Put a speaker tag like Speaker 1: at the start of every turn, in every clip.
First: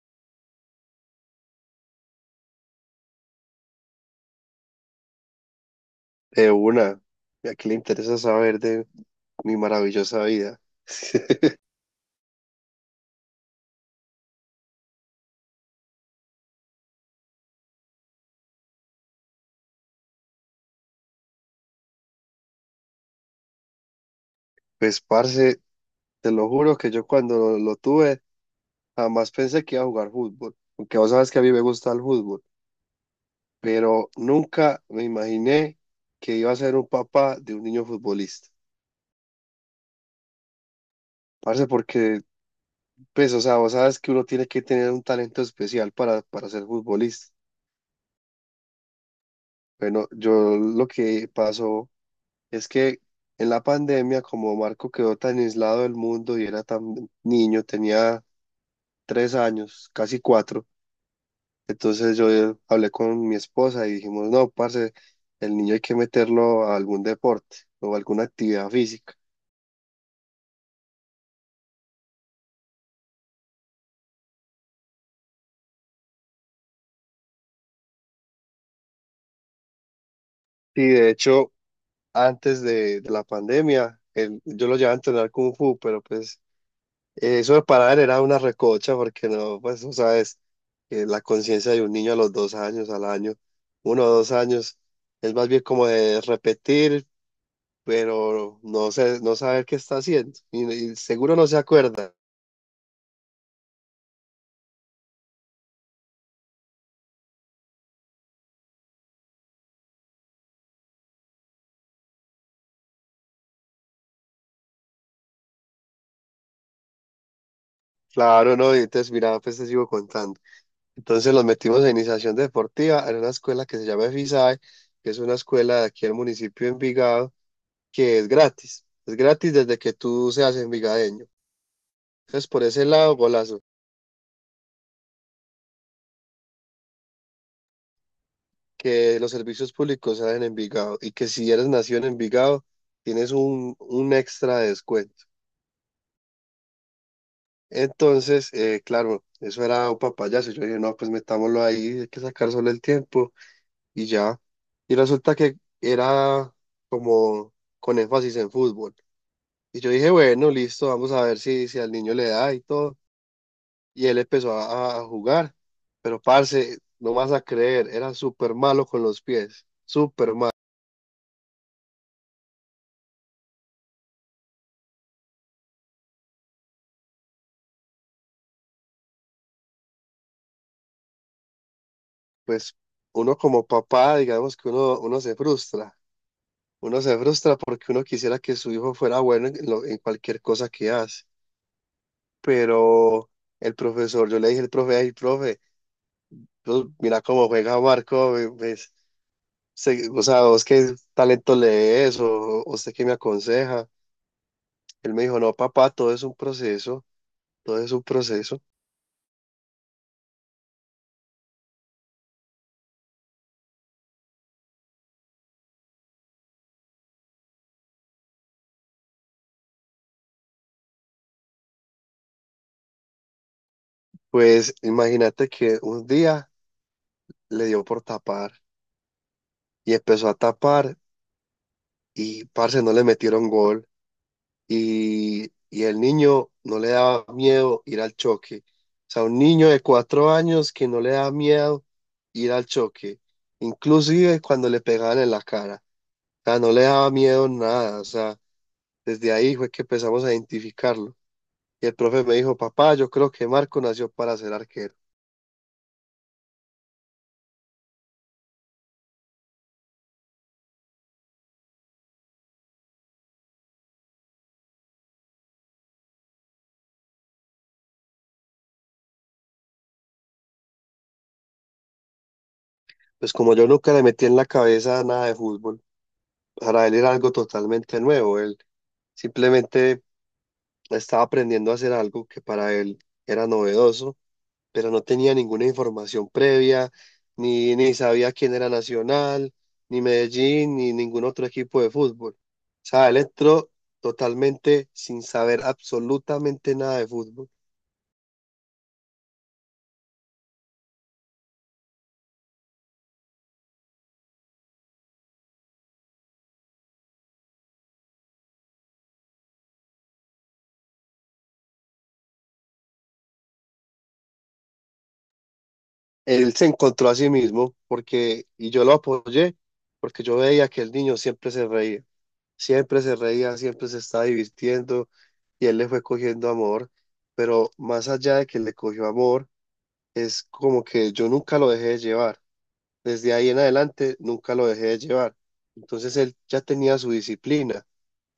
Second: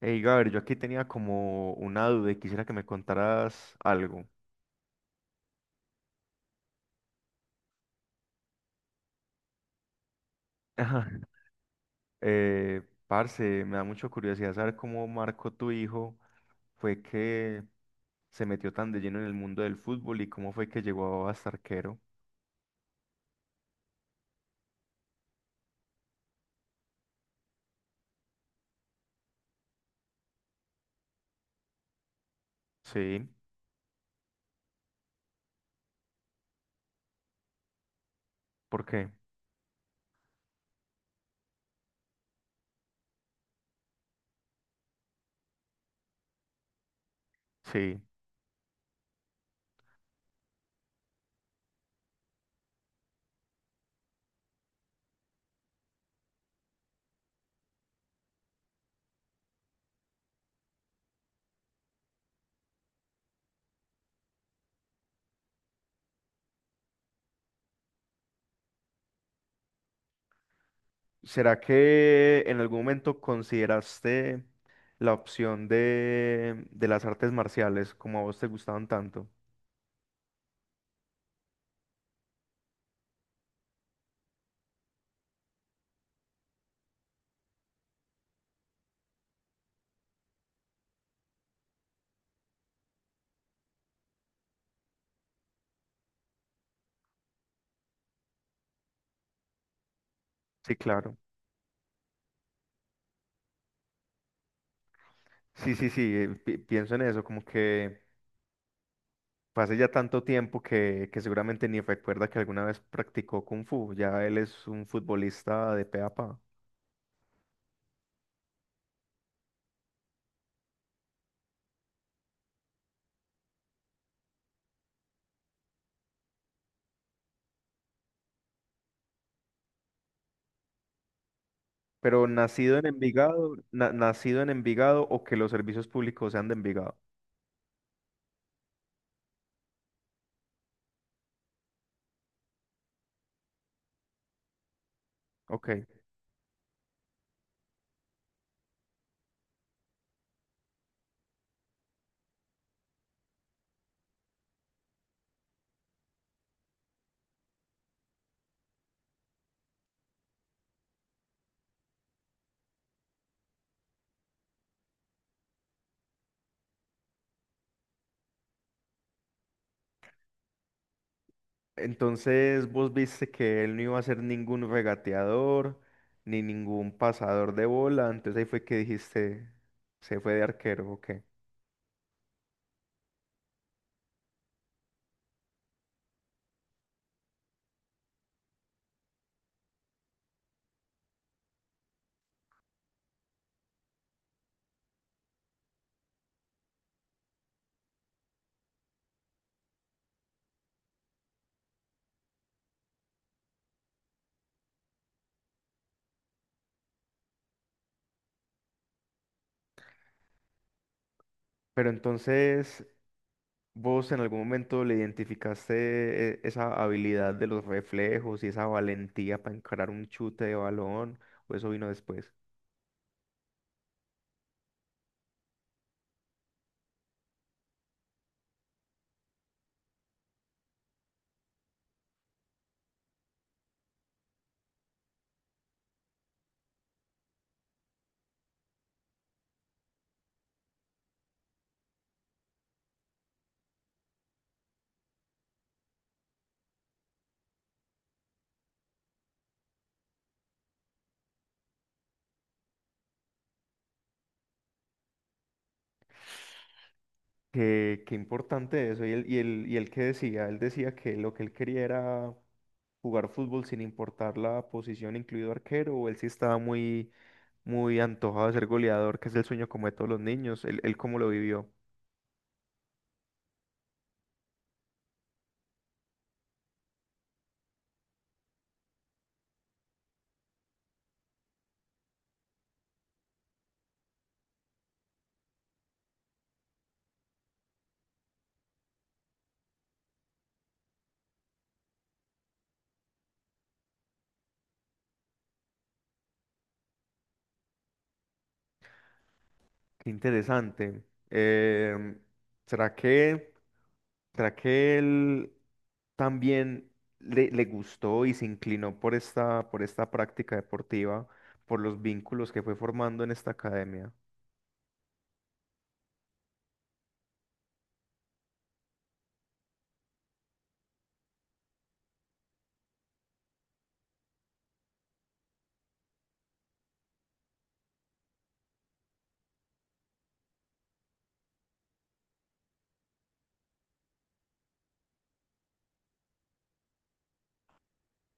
Speaker 1: Hey, Gabriel, yo aquí tenía como una duda y quisiera que me contaras algo.
Speaker 2: De una, ya que le interesa saber de mi maravillosa vida.
Speaker 1: Ajá. Parce, me da mucha curiosidad saber cómo Marco, tu hijo, fue que se metió tan de lleno en el mundo del fútbol y cómo fue que llegó a ser arquero.
Speaker 2: Pues, parce, te lo juro que yo cuando lo tuve, jamás pensé que iba a jugar fútbol. Aunque vos sabes que a mí me gusta el fútbol,
Speaker 1: Sí,
Speaker 2: pero nunca me imaginé que iba a ser un papá de un niño futbolista.
Speaker 1: ¿por qué?
Speaker 2: Parce, porque, pues, o sea, vos sabes que uno tiene que tener un talento especial para ser futbolista.
Speaker 1: Sí.
Speaker 2: Bueno, yo lo que pasó. Es que en la pandemia, como Marco quedó tan aislado del mundo y era tan niño, tenía 3 años, casi 4, entonces yo hablé con mi esposa y dijimos, no, parce, el niño hay que meterlo a algún deporte o alguna actividad física.
Speaker 1: ¿Será que en algún momento consideraste la opción de las artes marciales como a vos te gustaban tanto?
Speaker 2: Y de hecho, antes de la pandemia, yo lo llevaba a entrenar Kung Fu, pero pues eso de parar era una recocha porque no, pues tú sabes que la conciencia de un niño a los 2 años, al año, uno o dos años, es más bien como de repetir, pero no sé, no saber qué está haciendo
Speaker 1: Sí,
Speaker 2: y
Speaker 1: claro.
Speaker 2: seguro no se acuerda.
Speaker 1: Sí, sí, sí, pienso en eso, como que fue hace ya tanto tiempo que seguramente ni recuerda que alguna vez practicó Kung Fu. Ya él es un futbolista de pe a pa.
Speaker 2: Claro, no, y entonces mira, pues te sigo contando. Entonces los metimos en iniciación deportiva en una escuela que se llama EFISAE, que es una escuela de aquí del municipio de Envigado, que es gratis. Es gratis desde que tú seas envigadeño.
Speaker 1: Pero
Speaker 2: Entonces por
Speaker 1: nacido
Speaker 2: ese
Speaker 1: en
Speaker 2: lado,
Speaker 1: Envigado,
Speaker 2: golazo.
Speaker 1: nacido en Envigado, o que los servicios públicos sean de Envigado.
Speaker 2: Que los servicios públicos salen en Envigado y que si eres nacido en Envigado, tienes un extra de descuento.
Speaker 1: Ok.
Speaker 2: Entonces, claro, eso era un papayazo. Yo dije, no, pues metámoslo ahí, hay que sacar solo el tiempo y ya. Y resulta que era como con énfasis en fútbol. Y yo dije, bueno, listo, vamos a ver si, si al niño le da y todo. Y él empezó a jugar. Pero, parce, no vas a creer, era súper malo con los pies, súper malo.
Speaker 1: Entonces vos viste que él no iba a ser ningún regateador ni ningún pasador de bola. Entonces ahí fue que dijiste, se fue de arquero, ok.
Speaker 2: Pues uno como papá, digamos que uno, uno se frustra porque uno quisiera que su hijo fuera bueno en, en cualquier cosa que hace, pero el profesor, yo le dije al profe, ay, profe, pues, mira cómo juega Marco, pues, o sea, vos qué talento lees o usted qué me aconseja. Él me dijo, no, papá, todo es un proceso, todo es un proceso.
Speaker 1: Pero entonces, ¿vos en algún momento le identificaste esa habilidad de los reflejos y esa valentía para encarar un chute de balón? ¿O eso vino después?
Speaker 2: Pues imagínate que un día le dio por tapar y empezó a tapar y, parce, no le metieron gol. Y, y el niño no le daba miedo ir al choque. O sea, un niño de 4 años que no le da miedo ir al choque, inclusive cuando le pegaban en la cara. O sea, no le daba miedo nada. O sea, desde ahí fue que empezamos a identificarlo. Y el profe me dijo, papá, yo creo que Marco nació para ser arquero.
Speaker 1: Qué, qué importante eso. Y el qué decía, él decía que lo que él quería era jugar fútbol sin importar la posición, incluido arquero, o él sí estaba muy, muy antojado de ser goleador, que es el sueño como de todos los niños. Él cómo lo vivió.
Speaker 2: Pues como yo nunca le metí en la cabeza nada de fútbol, para él era algo totalmente nuevo. Él simplemente estaba aprendiendo a hacer algo que para él era novedoso. Pero no tenía ninguna información previa, ni sabía quién era Nacional, ni Medellín, ni ningún otro equipo de fútbol. O sea, él entró totalmente sin saber absolutamente nada de fútbol.
Speaker 1: Qué interesante. Em, ¿Será que... ¿será que él también le gustó y se inclinó por esta práctica deportiva, por los vínculos que fue formando en esta academia?
Speaker 2: Él se encontró a sí mismo porque, y yo lo apoyé, porque yo veía que el niño siempre se reía, siempre se reía, siempre se estaba divirtiendo y él le fue cogiendo amor, pero más allá de que le cogió amor, es como que yo nunca lo dejé de llevar. Desde ahí en adelante nunca lo dejé de llevar. Entonces él ya tenía su disciplina,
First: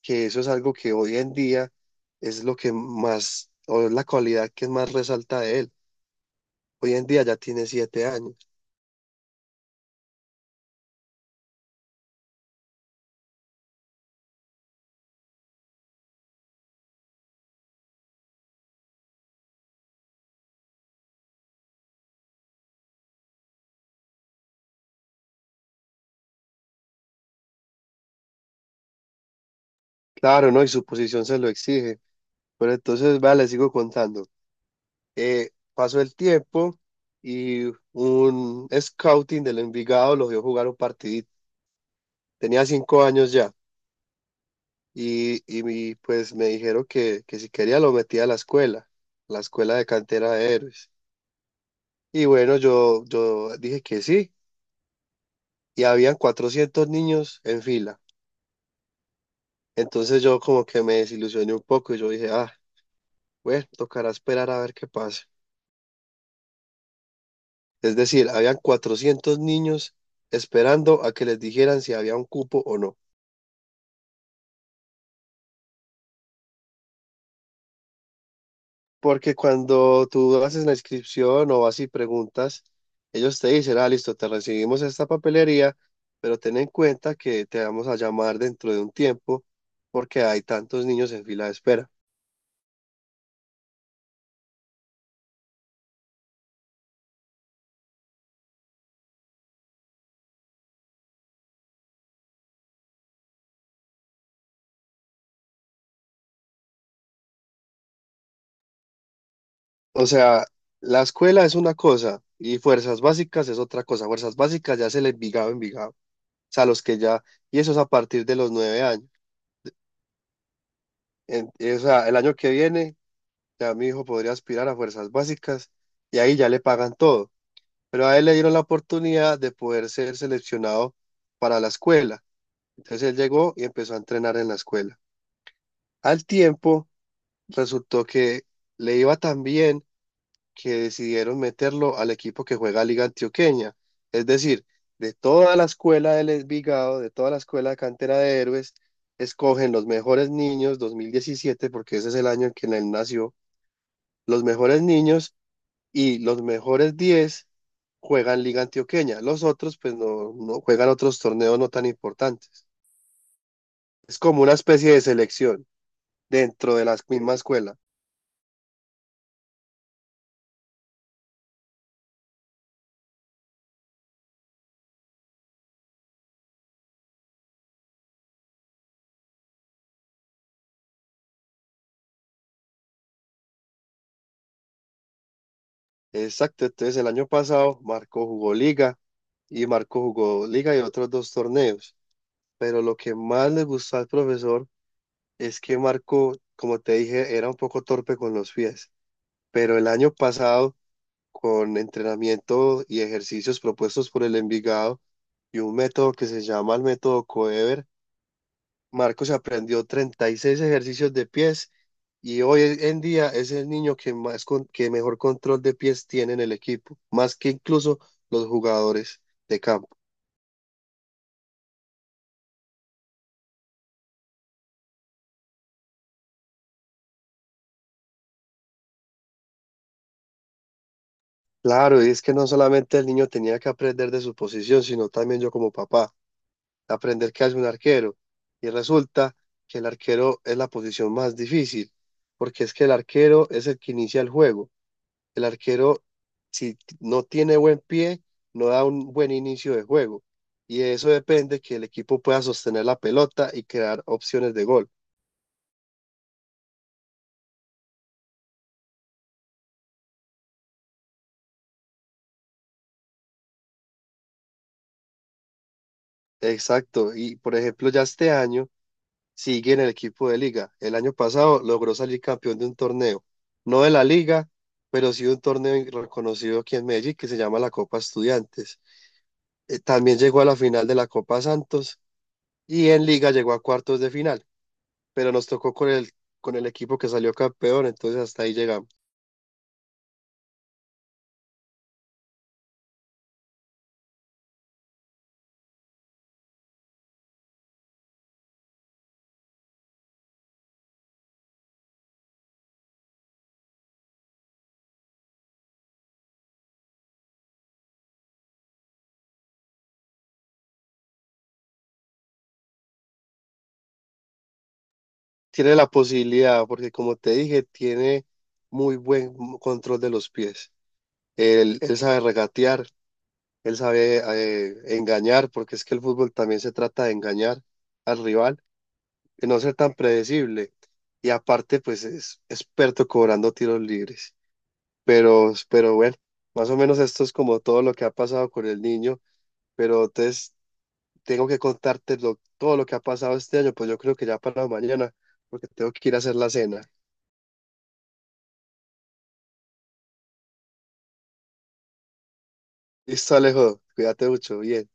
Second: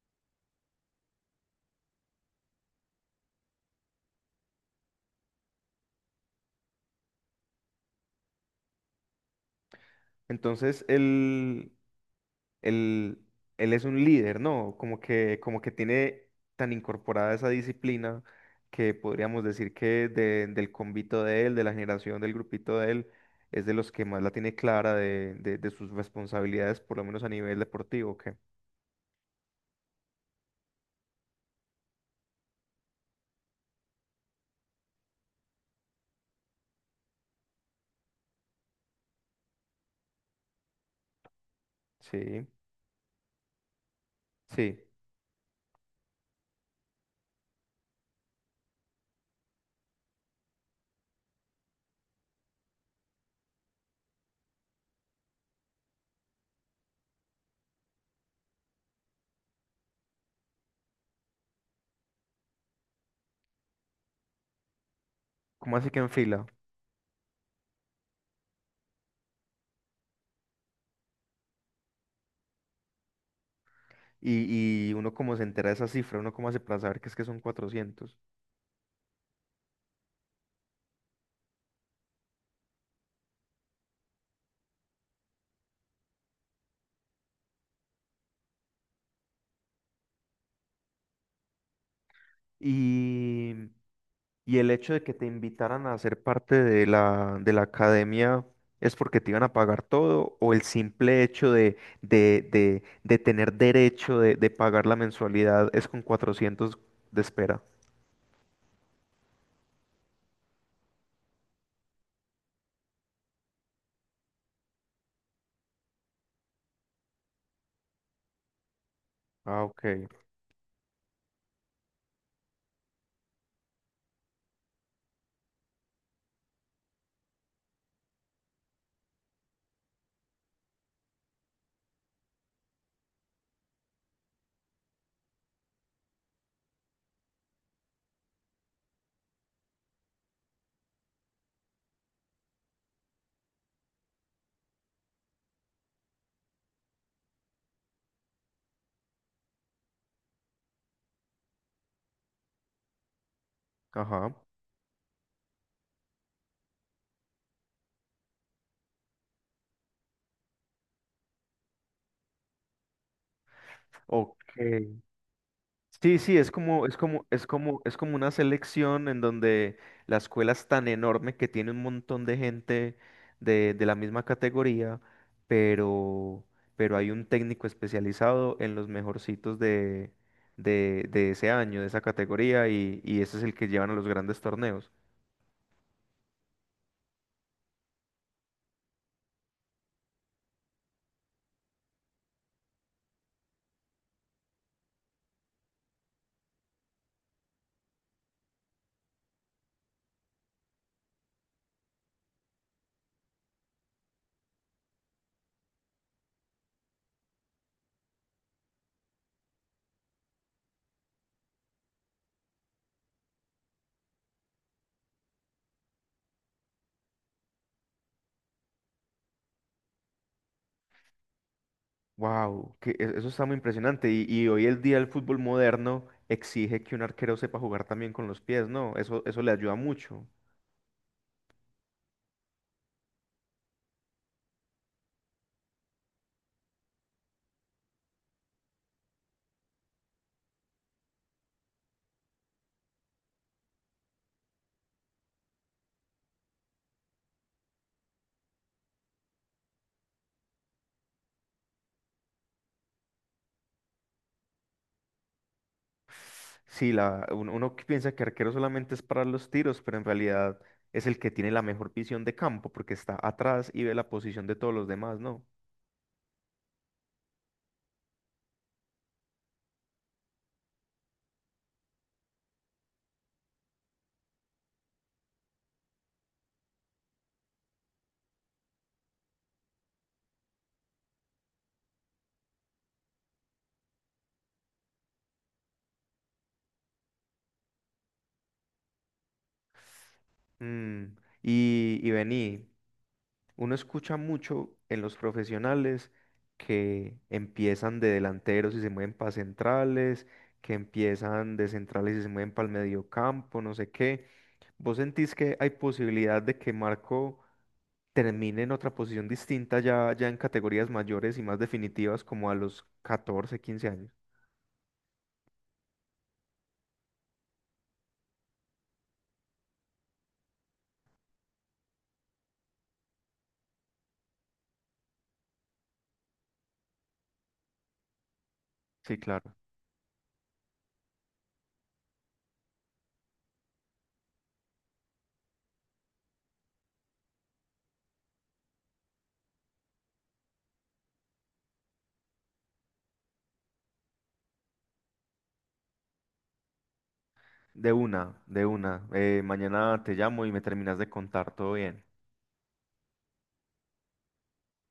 Speaker 2: que eso es algo que hoy en día es lo que más, o es la cualidad que más resalta de él. Hoy en día ya tiene 7 años.
Speaker 1: Entonces, él, él es un líder, ¿no? Como que tiene tan incorporada esa disciplina que podríamos decir que del convito de él, de la generación del grupito de él, es de los que más la tiene clara de, de sus responsabilidades, por lo menos a nivel deportivo, que
Speaker 2: Claro, ¿no? Y su posición se lo exige. Pero entonces, vale, le sigo contando. Pasó el tiempo y un scouting del Envigado lo vio jugar un partidito.
Speaker 1: sí,
Speaker 2: Tenía 5 años ya.
Speaker 1: sí.
Speaker 2: Y pues me dijeron que si quería lo metía a la escuela de cantera de héroes. Y bueno, yo dije que sí, y habían 400 niños en fila. Entonces yo como que me desilusioné un poco y yo dije, ah, bueno, tocará esperar a ver qué pasa.
Speaker 1: ¿Cómo así que en fila?
Speaker 2: Es decir, habían 400 niños esperando a que les dijeran si había un cupo o no.
Speaker 1: Y uno como se entera de esa cifra, uno como hace para saber que es que son 400.
Speaker 2: Porque cuando tú haces la inscripción o vas y preguntas, ellos te dicen, ah, listo, te recibimos esta papelería, pero ten en cuenta que te vamos a llamar dentro de un tiempo porque hay tantos niños en fila de espera.
Speaker 1: Y, y el hecho de que te invitaran a ser parte de la academia es porque te iban a pagar todo, o el simple hecho de tener derecho de pagar la mensualidad es con 400 de espera.
Speaker 2: O sea, la escuela es una cosa y fuerzas básicas es otra cosa. Fuerzas básicas ya es el Envigado, Envigado. O sea, los que ya, y eso es a partir de los 9 años.
Speaker 1: Ah, ok.
Speaker 2: O sea, el año que viene ya mi hijo podría aspirar a fuerzas básicas y ahí ya le pagan todo. Pero a él le dieron la oportunidad de poder ser seleccionado para la escuela. Entonces él llegó y empezó a entrenar en la escuela. Al tiempo, resultó que le iba tan bien que decidieron meterlo al equipo que juega Liga Antioqueña. Es decir, de toda la escuela del Envigado, de toda la escuela de cantera de héroes, escogen los mejores niños, 2017, porque ese es el año en que él nació,
Speaker 1: Ajá.
Speaker 2: los mejores niños y los mejores 10 juegan Liga Antioqueña. Los otros, pues, no, no juegan otros torneos no tan importantes. Es como una
Speaker 1: Ok.
Speaker 2: especie de selección
Speaker 1: Sí, sí, es
Speaker 2: dentro de
Speaker 1: como, es
Speaker 2: la
Speaker 1: como,
Speaker 2: misma
Speaker 1: es
Speaker 2: escuela.
Speaker 1: como, es como una selección en donde la escuela es tan enorme que tiene un montón de gente de la misma categoría, pero, pero hay un técnico especializado en los mejorcitos de ese año, de esa categoría, y ese es el que llevan a los grandes torneos.
Speaker 2: Exacto, entonces el año pasado Marco jugó Liga y Marco jugó Liga y otros dos torneos. Pero lo que más le gustó al profesor es que Marco, como te dije, era un poco torpe con los pies. Pero el año pasado, con entrenamiento y ejercicios propuestos por el Envigado, y un método que se llama el método Coever. Marcos aprendió 36 ejercicios de pies y hoy en día es el niño que más que mejor control de pies tiene en el equipo, más que incluso los jugadores de campo.
Speaker 1: Wow, eso está muy impresionante. Y hoy el día el fútbol moderno exige que un arquero sepa jugar también con los pies, ¿no? Eso le ayuda mucho.
Speaker 2: Claro, y es que no solamente el niño tenía que aprender de su posición, sino también yo como papá, aprender qué hace un arquero. Y resulta que el arquero es la posición más difícil, porque es que el arquero es el que inicia el juego. El arquero si no tiene buen pie, no da un buen inicio de juego. Y de eso depende que el equipo pueda sostener la pelota y crear opciones de gol.
Speaker 1: Sí, uno que piensa que arquero solamente es para los tiros, pero en realidad es el que tiene la mejor visión de campo porque está atrás y ve la posición de todos los demás, ¿no?
Speaker 2: Exacto. Y por ejemplo, ya este año sigue en el equipo de liga. El año pasado logró salir campeón de un torneo, no de la liga, pero sí de un torneo reconocido aquí en Medellín que se llama la Copa Estudiantes. También llegó a la final de la Copa Santos y en liga llegó a cuartos de final, pero nos tocó con el equipo que salió campeón, entonces hasta ahí llegamos.
Speaker 1: Mm, y vení, uno escucha mucho en los profesionales que empiezan de delanteros y se mueven para centrales, que empiezan de centrales y se mueven para el mediocampo, no sé qué. ¿Vos sentís que hay posibilidad de que Marco termine en otra posición distinta ya, ya en categorías mayores y más definitivas como a los 14, 15 años?
Speaker 2: Tiene la posibilidad, porque como te dije, tiene muy buen control de los pies. Él sabe regatear, él sabe engañar, porque es que el fútbol también se trata de engañar al rival,
Speaker 1: Sí,
Speaker 2: de
Speaker 1: claro.
Speaker 2: no ser tan predecible. Y aparte, pues es experto cobrando tiros libres. Pero bueno, más o menos esto es como todo lo que ha pasado con el niño. Pero entonces tengo que contarte todo lo que ha pasado este año, pues yo creo que ya para mañana, porque tengo que ir a hacer la cena.
Speaker 1: De una, de una. Mañana te llamo y me terminas de contar todo bien.
Speaker 2: Listo, Alejo. Cuídate mucho. Bien.